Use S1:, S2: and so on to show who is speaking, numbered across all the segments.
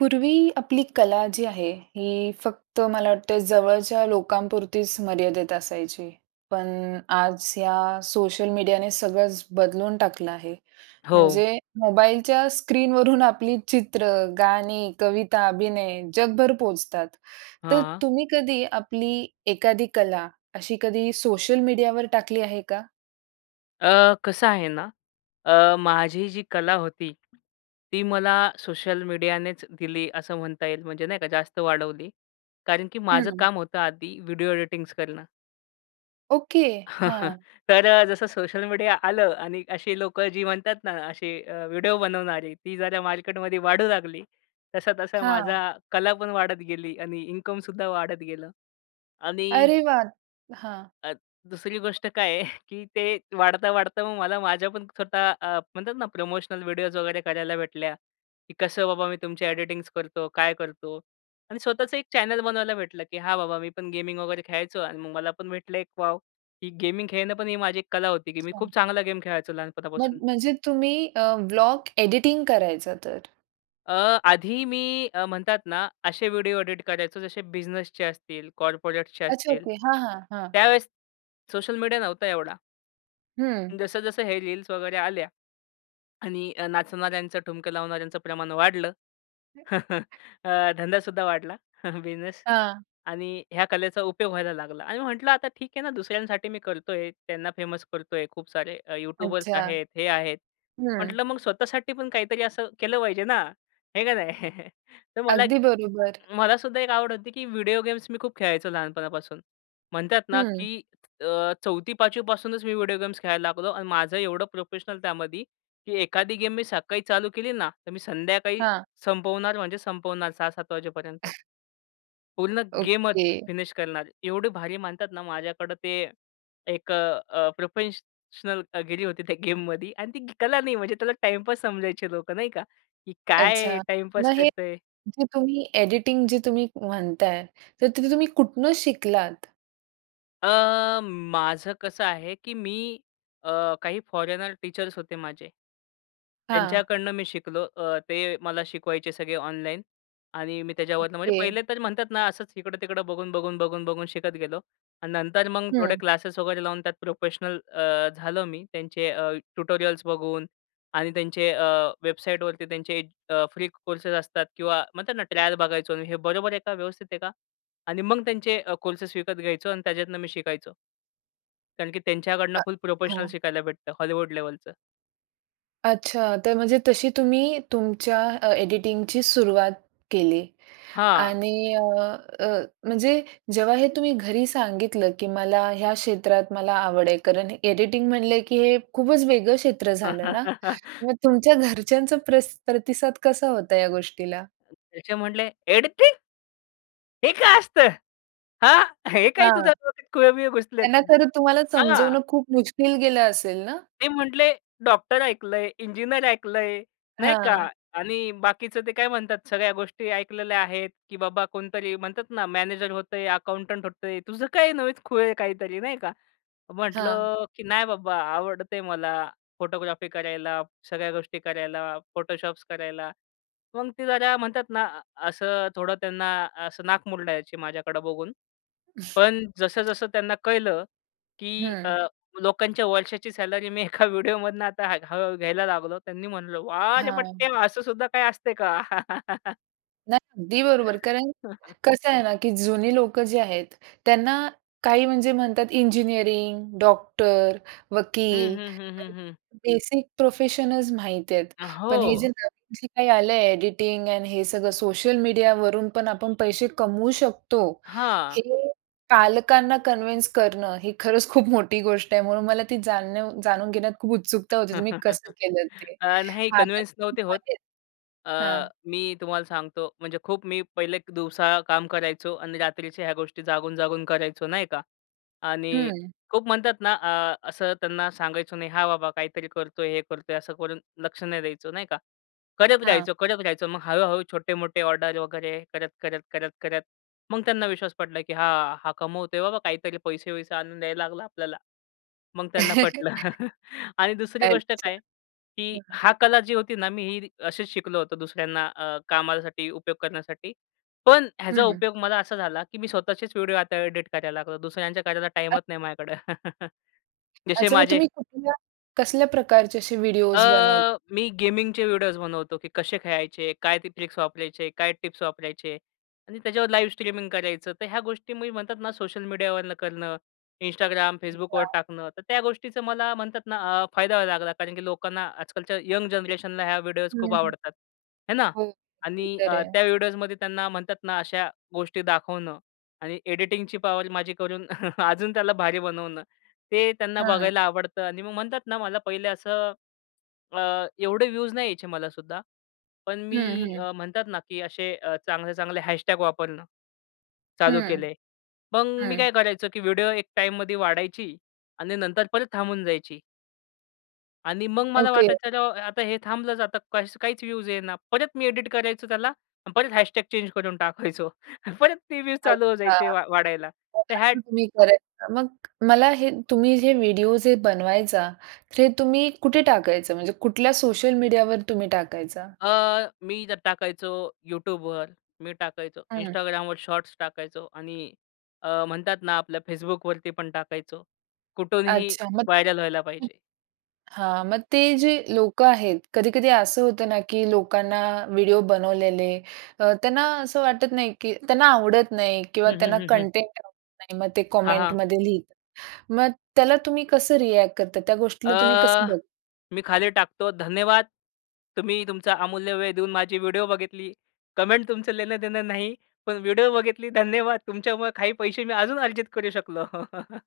S1: पूर्वी आपली कला जी आहे ही फक्त मला वाटत जवळच्या लोकांपुरतीच मर्यादेत असायची. पण आज या सोशल मीडियाने सगळंच बदलून टाकलं आहे.
S2: हो.
S1: म्हणजे मोबाईलच्या स्क्रीनवरून आपली चित्र, गाणी, कविता, अभिनय जगभर पोहोचतात. तर
S2: हां.
S1: तुम्ही कधी आपली एखादी कला, अशी कधी सोशल मीडियावर टाकली आहे का?
S2: अ, कसं आहे ना, अ, माझी जी कला होती, ती मला सोशल मीडियानेच दिली असं म्हणता येईल. म्हणजे नाही का जास्त वाढवली. कारण की माझं
S1: हं.
S2: काम होतं आधी व्हिडिओ एडिटिंग्स करणं.
S1: ओके. हां.
S2: तर अ, जसं सोशल मीडिया आलं आणि अशी लोकं जी म्हणतात ना असे अ, व्हिडिओ बनवणारे ती जरा मार्केटमध्ये वाढू लागली. तसा, तसा
S1: हां.
S2: माझा कला पण वाढत गेली आणि इन्कमसुद्धा वाढत गेलं आणि
S1: अरे वाह! हां.
S2: अत दुसरी गोष्ट काय आहे, की ते वाढता, वाढता मग मला माझ्या पण स्वतः अ, म्हणतात ना प्रमोशनल व्हिडिओज वगैरे करायला भेटल्या, की कसं बाबा मी तुमची एडिटिंग्स करतो काय करतो आणि स्वतःचं एक चॅनल बनवायला भेटलं, की हा बाबा मी पण गेमिंग वगैरे खेळायचो आणि मग मला पण भेटलं एक वाव ही गेमिंग खेळणं पण ही माझी एक कला होती, की मी
S1: छान.
S2: खूप चांगला गेम खेळायचो
S1: मग
S2: लहानपणापासून.
S1: म्हणजे तुम्ही अ, व्लॉग एडिटिंग करायचा तर?
S2: अ, आधी मी अ, म्हणतात ना असे व्हिडिओ एडिट करायचो जसे बिझनेसचे असतील, कॉर्पोरेट्सचे
S1: अच्छा,
S2: असतील.
S1: ओके. हां, हां, हां.
S2: त्यावेळेस सोशल मीडिया नव्हता एवढा.
S1: हं.
S2: अन् जसं-जसं हे रील्स वगैरे आल्या. आणि नाचणाऱ्यांचं, ठुमके लावणाऱ्यांचं प्रमाण वाढलं,
S1: हं.
S2: अ, धंदा सुद्धा वाढला, बिझनेस
S1: हां.
S2: आणि ह्या कलेचा उपयोग व्हायला लागला. आणि मी म्हटलं आता ठीक आहे ना दुसऱ्यांसाठी मी करत आहे, त्यांना फेमस करत आहे, खूप सारे अ, यूट्यूबर्स
S1: अच्छा.
S2: आहेत, हे आहेत.
S1: हं.
S2: म्हटलं मग स्वतःसाठी पण काहीतरी असं केलं पाहिजे ना, आहे का नाही? तर मला एक
S1: अगदी बरोबर.
S2: मला सुद्धा एक आवड होती, की व्हिडिओ गेम्स मी खूप खेळायचो लहानपणापासून. म्हणतात ना
S1: हं.
S2: की अ, चौथी, पाचवी पासूनच मी व्हिडिओ गेम्स खेळायला लागलो आणि माझं एवढं प्रोफेशनल त्यामध्ये की एखादी गेम मी सकाळी चालू केली ना, तर मी संध्याकाळी,
S1: हां.
S2: संपवणार म्हणजे संपवणार 6:00-7:00 वाजेपर्यंत. पूर्ण गेमच
S1: ओके.
S2: फिनिश करणार. एवढे भारी म्हणतात ना माझ्याकडं ते एक अ, अ, प्रोफेशनलगिरी होती त्या गेममध्ये आणि ती कला नाही म्हणजे त्याला टाईमपास समजायचे लोकं नाही का? की "काय हे
S1: अच्छा.
S2: टाईमपास
S1: मग हे
S2: करत आहे?"
S1: जे तुम्ही एडिटिंग जे तुम्ही म्हणत आहे, तर ते तुम्ही कुठून शिकलात?
S2: अ, माझं कसं आहे, की मी अ, काही फॉरेनर टीचर्स होते माझे.
S1: हां.
S2: त्यांच्याकडनं मी शिकलो. अ, ते मला शिकवायचे सगळे ऑनलाईन. आणि मी त्याच्यावरनं म्हणजे
S1: ओके.
S2: पहिले तर म्हणतात ना असच इकडं-तिकडं बघून, बघून, बघून, बघून शिकत गेलो. आणि नंतर मग थोडे
S1: हं.
S2: क्लासेस वगैरे लावून त्यात प्रोफेशनल अ, झालो मी. त्यांचे अ, ट्युटोरियल्स बघून आणि त्यांचे अ, वेबसाईटवरती त्यांचे अ, फ्री कोर्सेस असतात किंवा म्हणतात ना, ट्रायल बघायचो आणि हे बरोबर आहे का व्यवस्थित आहे का? आणि मग त्यांचे अ, कोर्सेस विकत घ्यायचो आणि त्याच्यातनं मी शिकायचो. कारण की त्यांच्याकडनं
S1: अ
S2: फुल प्रोफेशनल
S1: हो.
S2: शिकायला भेटतं हॉलिवूड लेव्हलचं.
S1: अच्छा. तर म्हणजे तशी तुम्ही तुमच्या अ, एडिटिंगची सुरुवात केली
S2: हां.
S1: आणि अ, अ, म्हणजे जेव्हा हे तुम्ही घरी सांगितलं, की मला ह्या क्षेत्रात मला आवड आहे. कारण एडिटिंग म्हणलं, की हे खूपच वेगळं क्षेत्र झालं ना? मग तुमच्या घरच्यांचा प्रसी प्रतिसाद कसा होता या गोष्टीला?
S2: त्याचे म्हटले, "एडिटिंग?" "हे काय असतं? हां. हे काय
S1: हां.
S2: तुझ्या डोक्यात खुळं-बिळं घुसलेत."
S1: त्यांना तर तुम्हाला
S2: हां.
S1: समजवणं खूप मुश्किल गेलं असेल ना?
S2: ते म्हटले, "डॉक्टर ऐकलंय, इंजिनिअर ऐकलंय." नाही का?
S1: हां.
S2: "आणि बाकीचं ते काय म्हणतात सगळ्या गोष्टी ऐकलेल्या आहेत, की बाबा कोणतरी म्हणतात ना मॅनेजर होतंय, अकाउंटंट होतंय. तुझं काही नवेच खुळ आहे काहीतरी." नाही का.
S1: हां.
S2: म्हटलं, की "नाही बाबा आवडते मला फोटोग्राफी करायला, सगळ्या गोष्टी करायला, फोटोशॉप्स करायला." मग ते जरा म्हणतात ना असं थोडं त्यांना असं नाक मुरडायचे माझ्याकडं बघून. पण जसं-जसं त्यांना कळलं, की
S1: हं.
S2: अ, लोकांच्या वर्षाची सॅलरी मी एका व्हिडिओमधनं आता हळूहळू घ्यायला लागलो. त्यांनी म्हंटलं, वाह रे
S1: हां.
S2: पठ्या! असं सुद्धा काही असते का?
S1: नाही, अगदी बरोबर. कारण कसं आहे ना, की जुनी लोकं जी आहेत. त्यांना काही म्हणजे म्हणतात इंजिनिअरिंग, डॉक्टर,
S2: हं,
S1: वकील
S2: हं, हं, हं,
S1: काही
S2: हं.
S1: बेसिक प्रोफेशनचं माहिती आहेत.
S2: अ,
S1: पण हे जे
S2: हो.
S1: नवीन जे काय आलं आहे, एडिटिंग एंड हे सगळं सोशल मीडियावरून पण आपण पैशे कमवू शकतो. हे
S2: हां.
S1: पालकांना कन्विन्स करणं, ही खरंच खूप मोठी गोष्ट आहे. म्हणून मला ती जाणणीव जाणून घेण्यात खूप उत्सुकता होती, तुम्ही कसं केलं ते.
S2: अ, नाही
S1: हां, तर
S2: कन्व्हेन्स नव्हते होत.
S1: [unintelligible]
S2: अ,
S1: हां.
S2: मी तुम्हाला सांगतो, म्हणजे खूप मी पहिले एक दिवसा काम करायचो आणि रात्रीच्या ह्या गोष्टी जागून-जागून करायचो नाही का? आणि
S1: हं.
S2: खूप म्हणतात ना, अ, असं त्यांना सांगायचं नाही, हां बाबा, काहीतरी करतो आहे, हे करतो आहे, असं करून लक्ष नाही द्यायचं, नाही का. करत
S1: हां.
S2: राहायचं, करत राहायचं. मग हळू-हळू, छोटे-मोठे ऑर्डर वगैरे करत, करत, करत, करत. मग त्यांना विश्वास पटला की, "हां, हा कमवतो आहे, बाबा काहीतरी पैसे-वसे आणून द्यायला लागला आपल्याला.' मग त्यांना पटलं आणि दुसरी गोष्ट
S1: अच्छा,
S2: काय? की
S1: हं.
S2: हा कला जी होती ना, मी ही रि अशीच शिकलो होतं दुसऱ्यांना अ, कामासाठी उपयोग करण्यासाठी. पण
S1: हं,
S2: ह्याचा
S1: हं.
S2: उपयोग मला असा झाला की मी स्वतःचेच व्हिडिओ आता एडिट करायला लागतो. दुसऱ्यांच्या कार्याला
S1: अ
S2: टाईमच नाही माझ्याकडं. जशे
S1: अच्छा मग
S2: माझे
S1: तुम्ही कुठल्या कसल्या प्रकारचे असे
S2: अ,
S1: व्हिडिओस बनवत
S2: मी गेमिंगचे व्हिडिओस बनवतो की कशे खेळायचे? काय ते ट्रिक्स वापरायचे? काय टिप्स वापरायचे? आणि त्याच्यावर लाईव्ह स्ट्रीमिंग करायचं. तर ह्या गोष्टी मी म्हणतात ना सोशल मीडियावरनं करणं, Instagram, Facebookवर
S1: अच्छा.
S2: टाकणं. तर त्या गोष्टीचं मला म्हणतात ना, अ, फायदा व्हायला लागला कारण की लोकांना, आजकालच्या यंग जनरेशनला ह्या व्हिडिओस खूप
S1: हं, हं.
S2: आवडतात, आहे ना
S1: हो, ते
S2: आणि
S1: तर
S2: अ,
S1: आहे.
S2: त्या व्हिडिओजमध्ये त्यांना म्हणतात ना, अशा गोष्टी दाखवणं आणि एडिटिंगची पॉवर माझी करून अजून त्याला भारी बनवणं, ते त्यांना
S1: हां.
S2: बघायला आवडतं आणि मग म्हणतात ना, मला पहिले असं अ, एवढे व्हियूज नाही यायचे मला सुद्धा. पण
S1: हं,
S2: मी
S1: हं.
S2: अ, म्हणतात ना, की अशे अ, चांगले-चांगले हॅशटॅग वापरणं, चालू
S1: हं,
S2: केले. मग मी
S1: हं.
S2: काय करायचो? की व्हिडिओ एक टाईममध्ये वाढायची आणि नंतर परत थांबून जायची. आणि मग मला
S1: ओके.
S2: वाटायचं अरे हो, आता हे थांबलच आता काही काहीच व्ह्यूज येईना. परत मी एडिट करायचो त्याला, परत # चेंज करून टाकायचो. परत ते व्ह्ज चालू होऊन
S1: अच्छा,
S2: जायचे वा वाढायला.
S1: मग
S2: तर ह्या
S1: अस तुम्ही करायचा. मग मला हे तुम्ही जे व्हिडिओ जे बनवायचा, हे तुम्ही कुठे टाकायचा? म्हणजे कुठल्या सोशल मीडियावर तुम्ही टाकायचा?
S2: अ, मी जर टाकायचो YouTubeवर, मी टाकायचो
S1: हं.
S2: Instagramवर, शॉट्स टाकायचो आणि अ, म्हणतात ना आपल्या Facebookवरती पण टाकायचो. कुठूनही
S1: अच्छा. मग
S2: व्हायरल व्हायला
S1: हं.
S2: पाहिजे.
S1: हा. मग ते जे लोक आहेत. कधी-कधी असं होतं ना, की लोकांना व्हिडिओ बनवलेले, त्यांना असं वाटत नाही, की त्यांना आवडत नाही किंवा
S2: हं,
S1: त्यांना
S2: हं, हं, हं.
S1: कंटेंट आवडत नाही. मग ते
S2: हां. हां.
S1: कमेंटमध्ये लिहतात. मग त्याला तुम्ही कसं रिएक्ट करता त्या गोष्टीला तुम्ही कसं
S2: अ,
S1: बघ
S2: मी खाली टाकतो, 'धन्यवाद! तुम्ही तुमचा अमूल्य वेळ देऊन माझी व्हिडिओ बघितली. कमेंट तुमचं लेनं-देनं नाही. पण व्हिडिओ बघितली धन्यवाद! तुमच्यामुळं काही पैसे मी अजून अर्जित करू शकलो.'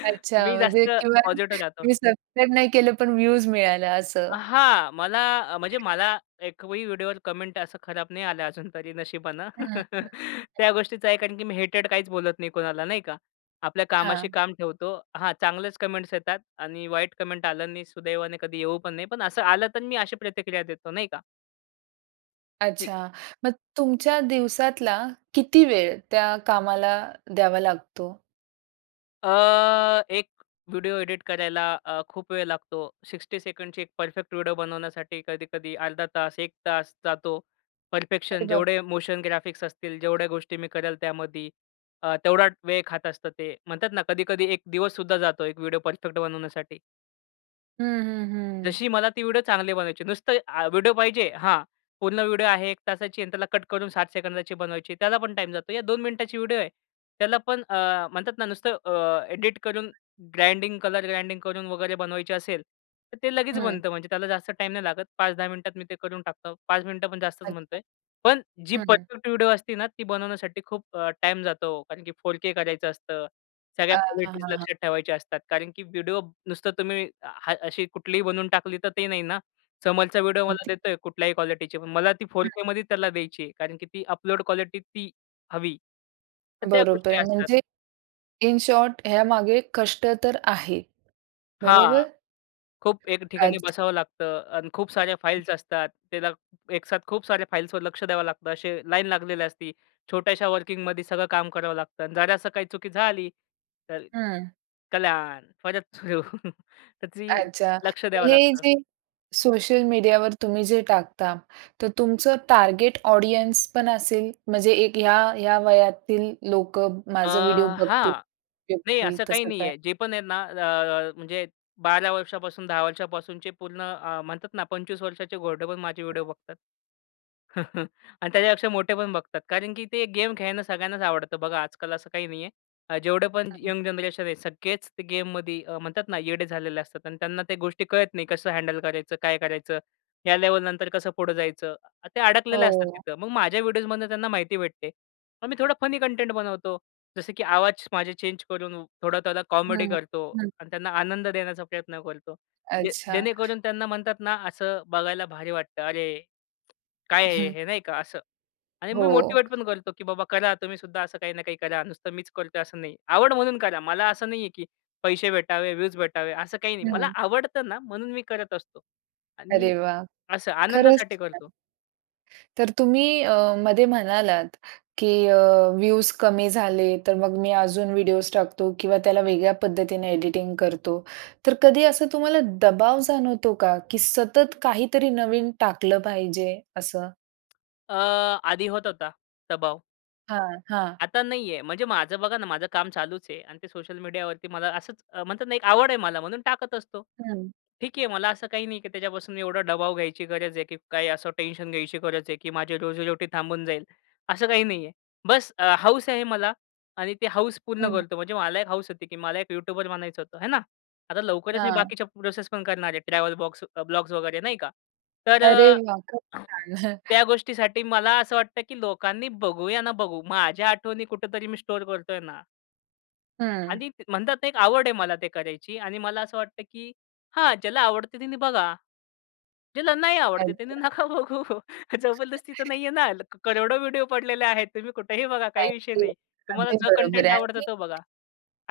S1: अच्छा,
S2: मी
S1: म्हणजे
S2: जास्त
S1: किंवा
S2: पॉझिटिव्ह राहतो.
S1: तुम्ही सबस्क्राईब नाही केलं, पण व्ह्यूज मिळालं
S2: अ,
S1: असं.
S2: हा. मला म्हणजे, मला एकही व्हिडिओ वर कमेंट असं खराब नाही आलं अजून तरी नशिबानं.
S1: हं, हं, हं.
S2: त्या गोष्टीच आहे. कारण की मी हेटेड काहीच बोलत नाही कोणाला. नाही का? आपल्या कामाशी
S1: हां.
S2: काम ठेवतो. हा चांगलेच कमेंट्स येतात आणि वाईट कमेंट आलं आणि सुदैवाने कधी येऊ पण नये, पण असं आलं तर मी अशी प्रतिक्रिया देतो नाही का? ठीक.
S1: अच्छा, मग तुमच्या दिवसातला किती वेळ त्या कामाला द्यावा लागतो?
S2: अ, एक व्हिडिओ एडिट करायला अ, खूप वेळ लागतो. 60 ची एक परफेक्ट व्हिडिओ बनवण्यासाठी कधी कधी अर्धा तास, 1 जातो.
S1: अरे
S2: परफेक्शन
S1: बाप!
S2: जेवढे मोशन ग्राफिक्स असतील जेवढ्या गोष्टी मी करेल त्यामध्ये, अ, तेवढा वेळ खात असतं ते. म्हणतात ना, कधी कधी एक दिवससुद्धा जातो एक व्हिडिओ परफेक्ट बनवण्यासाठी.
S1: हं, हं, हं.
S2: जशी मला ती व्हिडिओ चांगली बनवायची. नुसतं आ व्हिडिओ पाहिजे हां. पूर्ण व्हिडिओ आहे 1 ची आणि त्याला कट करून 60 ची बनवायची. त्याला पण टाईम जातो. या 2 ची व्हिडिओ आहे. त्याला पण अ, म्हणतात ना नुसतं अ, एडिटकरून ग्राइंडिंग कलर, ग्राइंडिंग करून वगैरे बनवायची असेल, तर ते लगेच
S1: हं.
S2: बनतं म्हणजे त्याला जास्त टाईम नाही लागत. 5-10 मिनिटात मी ते करून टाकतो. 5 मिनिटं पण जास्तच म्हणत
S1: अच्छा.
S2: आहे.पण जी
S1: हं.
S2: परफेक्ट व्हिडिओ असते ना, ती बनवण्यासाठी खूप अ, टाईम जातो कारण की 4K करायचं असतं. सगळ्या
S1: अ, हां,
S2: क्वालिटीज
S1: हां.
S2: लक्षात ठेवायच्या असतात, कारण की व्हिडिओ नुसतं तुम्ही हा अशी कुठलीही बनवून टाकली तर ते नाही ना, समोरचा व्हिडिओ मला
S1: अगदी.
S2: देत आहे कुठल्याही क्वालिटीची, पण मला ती
S1: हं.
S2: 4K मध्ये त्याला द्यायची आहे, कारण की ती अपलोड क्वालिटी ती हवी. तर त्या
S1: बरोबर
S2: गोष्टी
S1: आहे
S2: असतात.
S1: म्हणजे, इन शॉर्ट यामागे कष्ट तर आहे.
S2: हां.
S1: बरोबर?
S2: खूप एक ठिकाणी
S1: अच्छा.
S2: बसावं लागतं आणि खूप साऱ्या
S1: हं.
S2: फाइल्स असतात, त्याला एक साथ खूप साऱ्या फाइल्सवर लक्ष द्यावं लागतं, असे लाईन लागलेली असती. छोट्याशा वर्किंगमध्ये सगळं काम करावं लागतं, जरा असं काही चुकी झाली, तर
S1: हं.
S2: कल्याण परत सुरू त्याची
S1: अच्छा,
S2: लक्ष
S1: मग
S2: द्यावं
S1: हे
S2: लागतं.
S1: जे सोशल मीडियावर तुम्ही जे टाकता, तर तुमचं टार्गेट ऑडियन्सपण असेल, म्हणजे एक ह्या, ह्या वयातील लोकं
S2: अ,
S1: माझा व्हिडिओ बघतील
S2: हां. नाही
S1: [unintelligible]
S2: असं काही
S1: तसं
S2: नाही
S1: काय?
S2: आहे. जे पण आहे ना, अ, अ म्हणजे 12 वर्षापासून 10 वर्षापासूनचे पूर्ण अ, म्हणतात ना, 25 वर्षाचे मोठेपण माझे व्हिडिओ बघतात. आणि त्याच्यापेक्षा मोठे पण बघतात. कारण की ते गेम खेळणं सगळ्यांनाच आवडतं. बघा आजकाल असं काही नाही आहे. अ, जेवढे पण
S1: [unintelligible]
S2: यंग जनरेशन आहे सगळेच गेममध्ये म्हणतात ना, येडे झालेले असतात आणि त्यांना त्या गोष्टी कळत नाही. कसं हँडल करायचं? काय करायचं? ह्या लेव्हलनंतर कसं पुढे जायचं? ते अडकलेले असतात
S1: हो.
S2: तिथं. मग माझ्या व्हिडिओजमधनं त्यांना माहिती भेटते. पण मी थोडा फनी कंटेंट बनवतो. जसं की आवाज माझे चेंजकरून थोडं त्याला कॉमेडी
S1: हं,
S2: करतो
S1: हं.
S2: आणि त्यांना आनंद देण्याचा प्रयत्न करतो. जे
S1: अच्छा.
S2: जेणेकरून त्यांना म्हणतात ना, असं बघायला भारी वाटतं अरे! काय आहे
S1: हं.
S2: हे, नाही का असं. आणि मी
S1: हो.
S2: मोटिव्हेटपण करतो, कि बाबा करा तुम्ही सुद्धा असं काही ना काही करा. नुसतं मीच करत आहे असं नाही. आवड म्हणून करा. मला असं नाही आहे, की पैसे भेटावे, व्यूज भेटावे असं काही नाही. मला
S1: हं.
S2: आवडतं ना, म्हणून मी करत असतो आणि
S1: अरे वाह!
S2: असं
S1: खरंच
S2: आनंदासाठी
S1: छान.
S2: करतो.
S1: तर तुम्ही अ, मध्ये म्हणालात, की अ, व्ह्यूज कमी झाले तर मग मी अजून व्हिडिओज टाकतो किंवा त्याला वेगळ्या पद्धतीने एडिटिंग करतो. तर कधी असं तुम्हाला दबाव जाणवतो का? की सतत काहीतरी नवीन टाकलं पाहिजे असं?
S2: अ, आधी होतं होता, दबाव
S1: हां, हां.
S2: आता नाही आहे. म्हणजे माझं बघा ना, माझं काम चालूचं आहे. आणि ते सोशल मीडियावरती मला असंच म्हणतात ना एक आवड आहे मला म्हणून टाकत असतो.
S1: हं.
S2: ठीक आहे, मला असं काही नाही की त्याच्यापासून एवढा दबाव घ्यायची गरज आहे. की काय असं टेन्शन घ्यायची गरज आहे? की माझी रोजी रोटी थांबून जाईल, असं काही नाही आहे. बस अ, हौस आहे मला आणि ते हौस पूर्ण
S1: हं.
S2: करतो. म्हणजे मला एक हौस होती, की मला एक यूट्यूबर बनायचं होतं, हे ना. आता लवकरचं मी
S1: हां.
S2: बाकीच्या प्रोसेस पण करणार आहे. ट्रॅव्हल बॉक्स ब्लॉग्स वगै, रे नाही का. तर
S1: अरे
S2: अ,
S1: वाह! खूप छान.
S2: त्या गोष्टीसाठी मला असं वाटतं की लोकांनी बघू, या ना बघू. माझ्या आठवणी कुठेतरी मी स्टोअर करतो आहे ना.
S1: हं.
S2: आणि त म्हणतात ना एक आवड आहे मला ते करायची. आणि मला असं वाटतं की हां, ज्याला आवडते त्यांनी बघा, ज्याला नाही आवडते त्याने
S1: अच्छा.
S2: नका बघू. जबरदस्ती तर नाही आहे ना? क करोडो व्हिडिओ पडलेले आहेत. तुम्ही कुठेही बघा काही
S1: नाही
S2: विषय
S1: ते
S2: नाही. तुम्हाला
S1: अगदी
S2: जो
S1: बरोबर
S2: कंटेंट
S1: आहे.
S2: आवडतो
S1: आणि
S2: तो बघा.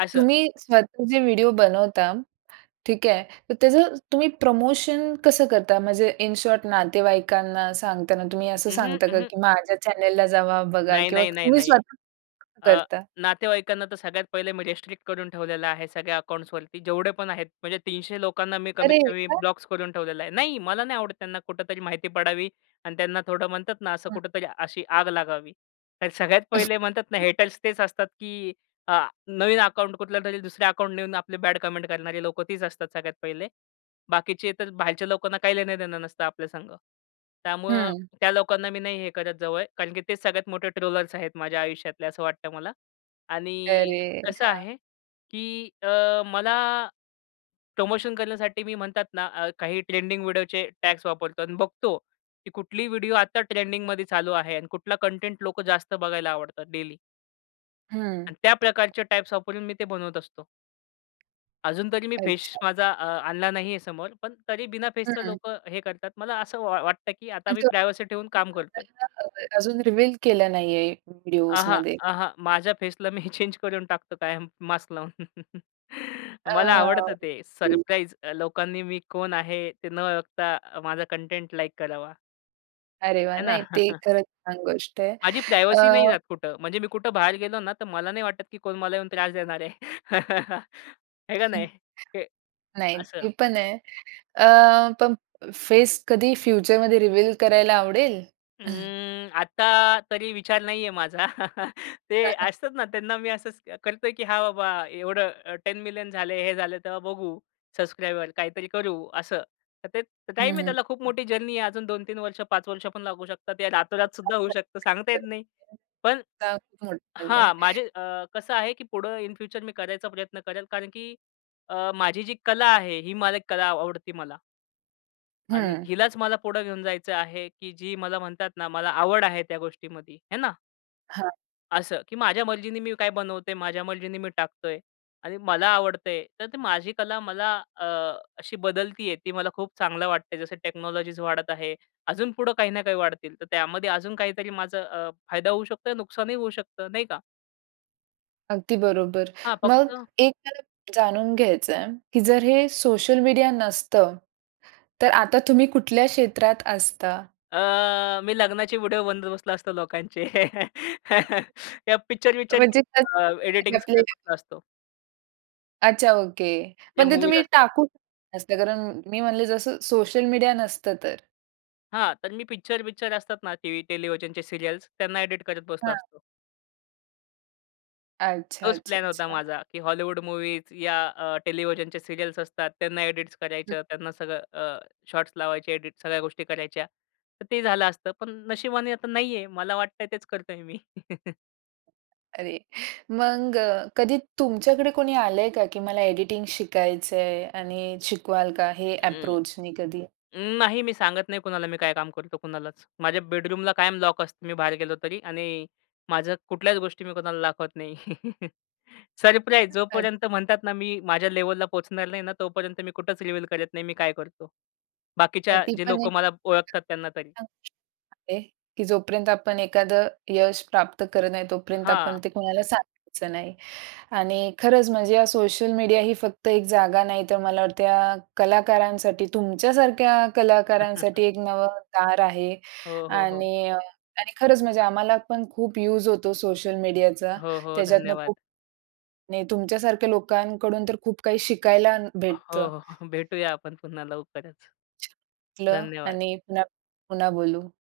S2: असं.
S1: तुम्ही स्वतःचे व्हिडिओ बनवता, ठीक आहे. तर त्याचं तुम्ही प्रमोशन कसं करता? म्हणजे इन शॉर्ट नातेवाईकांना सांगताना तुम्ही असं
S2: अंह,
S1: सांगता का?
S2: अंह.
S1: की माझ्या चॅनेलला जावा, बघा
S2: नाही,
S1: किंवा
S2: नाही, नाही,
S1: तुम्ही
S2: नाही.
S1: स्वत
S2: अ,
S1: करता?
S2: नातेवाईकांना, तर सगळ्यात पहिले मी रिस्ट्रिक्ट करून ठेवलेलं आहे, सगळ्या अकाउंट्सवरती जेवढे पण आहेत. म्हणजे 300 लोकांना मी
S1: अरे!
S2: कमीतकमी
S1: का?
S2: ब्लॉक्स करून ठेवलेलं आहे. नाही मला नाही आवडतं त्यांना कुठेतरी माहिती पडावी. आणि त्यांना थोडं म्हणतात ना, असं
S1: हां.
S2: कुठेतरी अशी आग लागावी. तर सगळ्यात पहिले म्हणतात ना हेटर्स तेच असतात. की आ नवीन अकाउंट कुठल्यातरी दुसऱ्या अकाउंट नेऊन आपले बॅड कमेंट करणारे लोकं तीच असतात सगळ्यात पहिले. बाकीचे तर बाहेरच्या लोकांना काही लेण-देणं नसतं आपल्या संग. त्यामुळं
S1: हं.
S2: त्या लोकांना मी नाही हे करत जवळ. कारण की तेच सगळ्यात मोठे ट्रोलर्स आहेत माझ्या आयुष्यातले असं वाटतं मला. आणि
S1: अरे!
S2: कसं
S1: अच्छा.
S2: आहे की अ, मला प्रमोशन करण्यासाठी मी म्हणतात ना अ, काही ट्रेंडिंग व्हिडिओचे टॅग्स वापरतो आणि बघतो की कुठली व्हिडिओ आता ट्रेंडिंगमध्ये चालू आहे. आणि कुठला कंटेंट लोक जास्त बघायला आवडतात डेली.
S1: हं.
S2: आणि त्या प्रकारच्या टाइप्स वापरून मी ते बनवत असतो. अजून तरी मी फेस
S1: अच्छा.
S2: माझा अ, आणला नाही आहे समोर. पण तरी बिना फेसचं
S1: हं.
S2: लोकं हे करतात. मला असं वा वाटतं, की आता मी
S1: अच्छा,
S2: प्रायव्हसी ठेऊन काम करतोय.
S1: [unintelligible] अजून रिव्हील केलं नाही आहे
S2: अहां,
S1: व्हिडिओसमध्ये.
S2: अहां, माझ्या फेसला मी चेंज करून टाकतो कायम मास्क लावून.
S1: अ,
S2: मला आवडतं ते
S1: ओके.
S2: सरप्राईज अ, लोकांनी मी कोण आहे? ते न बघता माझा कंटेंट लाइक करावा.
S1: अरे वाह!
S2: आहे ना.
S1: नाही ते खरंच छान गोष्ट आहे.
S2: माझी प्रायव्हसी नाही
S1: अ
S2: जात कुठं. म्हणजे मी कुठं बाहेर गेलो ना, तर मला नाही वाटत, की कोण मला येऊन त्रास देणार आहे. आहे का नाही? हे
S1: नाही,
S2: असं.
S1: ते पण आहे. अ, पण फेस कधी फ्युचरमध्ये रिव्हील करायला आवडेल?
S2: अं, आता तरी विचार नाही आहे माझा.
S1: त्या
S2: ते
S1: सारख
S2: असतात ना त्यांना मी असंच करतो आहे, की हां, बाबा एवढं 10 मिलियन झाले हे झालं तेव्हा बघू. सबस्क्रायबर काहीतरी करू असं. तर ते
S1: हं,
S2: टाईम आहे
S1: हं.
S2: त्याला खूप मोठी जर्नी आहे. अजून 2-3 वर्ष, 5 वर्ष पण लागू शकतात. या रातोरात सुद्धा होऊ शकतं. सांगता येत नाही. पण हां,
S1: [unintelligible]
S2: माझे अ, कसं आहे, की पुढं इन फ्युचर मी करायचा प्रयत्न करेल कारण की अ, माझी जी कला आहे ही मला एक कला आवडते मला. आणि
S1: हं.
S2: हिलाच मला पुढे घेऊन जायचं आहे, की जी मला म्हणतात ना मला आवड आहे त्या गोष्टीमध्ये. हे ना?
S1: हां.
S2: असं, की माझ्या मर्जीनी मी काय बनवतोय, माझ्या मर्जींनी मी टाकतोय आणि मला आवडतंय तर ती माझी कला मला अ, अशी बदलती आहे. ती मला खूप चांगलं वाटतंय. जसं टेक्नॉलॉजीज वाढत आहे. अजून पुढं काही ना काही वाढतील. तर त्यामध्ये अजून काहीतरी माझं अ, फायदा होऊ शकतो, नुकसानही होऊ शकतं. नाही का?
S1: अगदी बरोबर.
S2: हां,
S1: मग
S2: फक्त
S1: एक मला जाणून घ्यायचंय की जर हे सोशल मीडिया नसतं, तर आता तुम्ही कुठल्या क्षेत्रात असता?
S2: अ, मी लग्नाचे व्हिडिओ बनवत बसलो असतो लोकांचे. या पिक्चर-विक्चरची
S1: म्हणजे
S2: अं, एडिटिंग
S1: [unintelligible] आपले
S2: करत बसला असतो.
S1: अच्छा ओके.
S2: या
S1: पण ते
S2: मूव्हीज
S1: तुम्ही
S2: असतात.
S1: टाकू नसतं कारण मी म्हणले जसं सोशल मीडिया नसतं तर.
S2: हां, तर मी पिक्चर-बिक्चर असतात ना टीव्ही, टेलिव्हिजनच्या सीरियल्स त्यांना एडिट करत बसलो
S1: हां.
S2: असतो.
S1: अच्छा,
S2: तोच
S1: अच्छा,
S2: प्लॅन होता
S1: अच्छा.
S2: माझा, की हॉलिवूड मूव्हीज या अ, टेलिव्हिजनच्या सीरियल्स असतात, त्यांना एडिट्स
S1: हं.
S2: करायचं, त्यांना सगळं अ, शॉट्स लावायचे. एडिट सगळ्या गोष्टी करायच्या. तर ते झालं असतं. पण नशिबाने आता नाहीये. मला वाटतंय तेच करतोय मी.
S1: अरे, मग कधी तुमच्याकडे कोणी आलंय का की मला एडिटिंग शिकायचंय आणि शिकवाल का हे
S2: अं,
S1: अप्रोचनी कधी?
S2: नाही मी सांगत नाही कुणाला मी काय काम करतो कुणालाच. माझ्या बेडरूमला कायम लॉक असतं, मी बाहेर गेलो तरी आणि माझ्या कुठल्याच गोष्टी मी कुणाला दाखवत नाही. सरप्राईज, जो
S1: अच्छा.
S2: पर्यंत म्हणतात ना मी माझ्या लेव्हलला पोहचणार नाही ना, तोपर्यंत मी कुठेच रिव्हील करत नाही, मी काय करतो?
S1: आणि
S2: बाकीच्या
S1: ती
S2: जे
S1: पण एक,
S2: लोकं मला ओळखतात त्यांना तरी.
S1: [unintelligible] की जोपर्यंत आपण एखादं यश प्राप्त करत नाही तोपर्यंत आपण
S2: हां.
S1: ते कोणाला सांगायचं नाही. आणि खरंच म्हणजे या सोशल मीडिया ही फक्त एक जागा नाही, तर मला वाटत या कलाकारांसाठी, तुमच्यासारख्या कलाकारांसाठी एक नवं दार आहे.
S2: हो, हो, हो.
S1: आणि अ आणि खरंच म्हणजे आम्हाला पण खूप यूज होतो सोशल मीडियाचा.
S2: हो, हो,
S1: त्याच्यातुन खूप
S2: धन्यवाद.
S1: नाही तुमच्यासारख्या लोकांकडून तर खूप काही शिकायला न
S2: हो,
S1: भेटतं.
S2: हो, भेटूया आपण पुन्हा लवकरच.
S1: छान वाटलं
S2: धन्यवाद.
S1: आणि पुन्हा पुन्हा बोलू.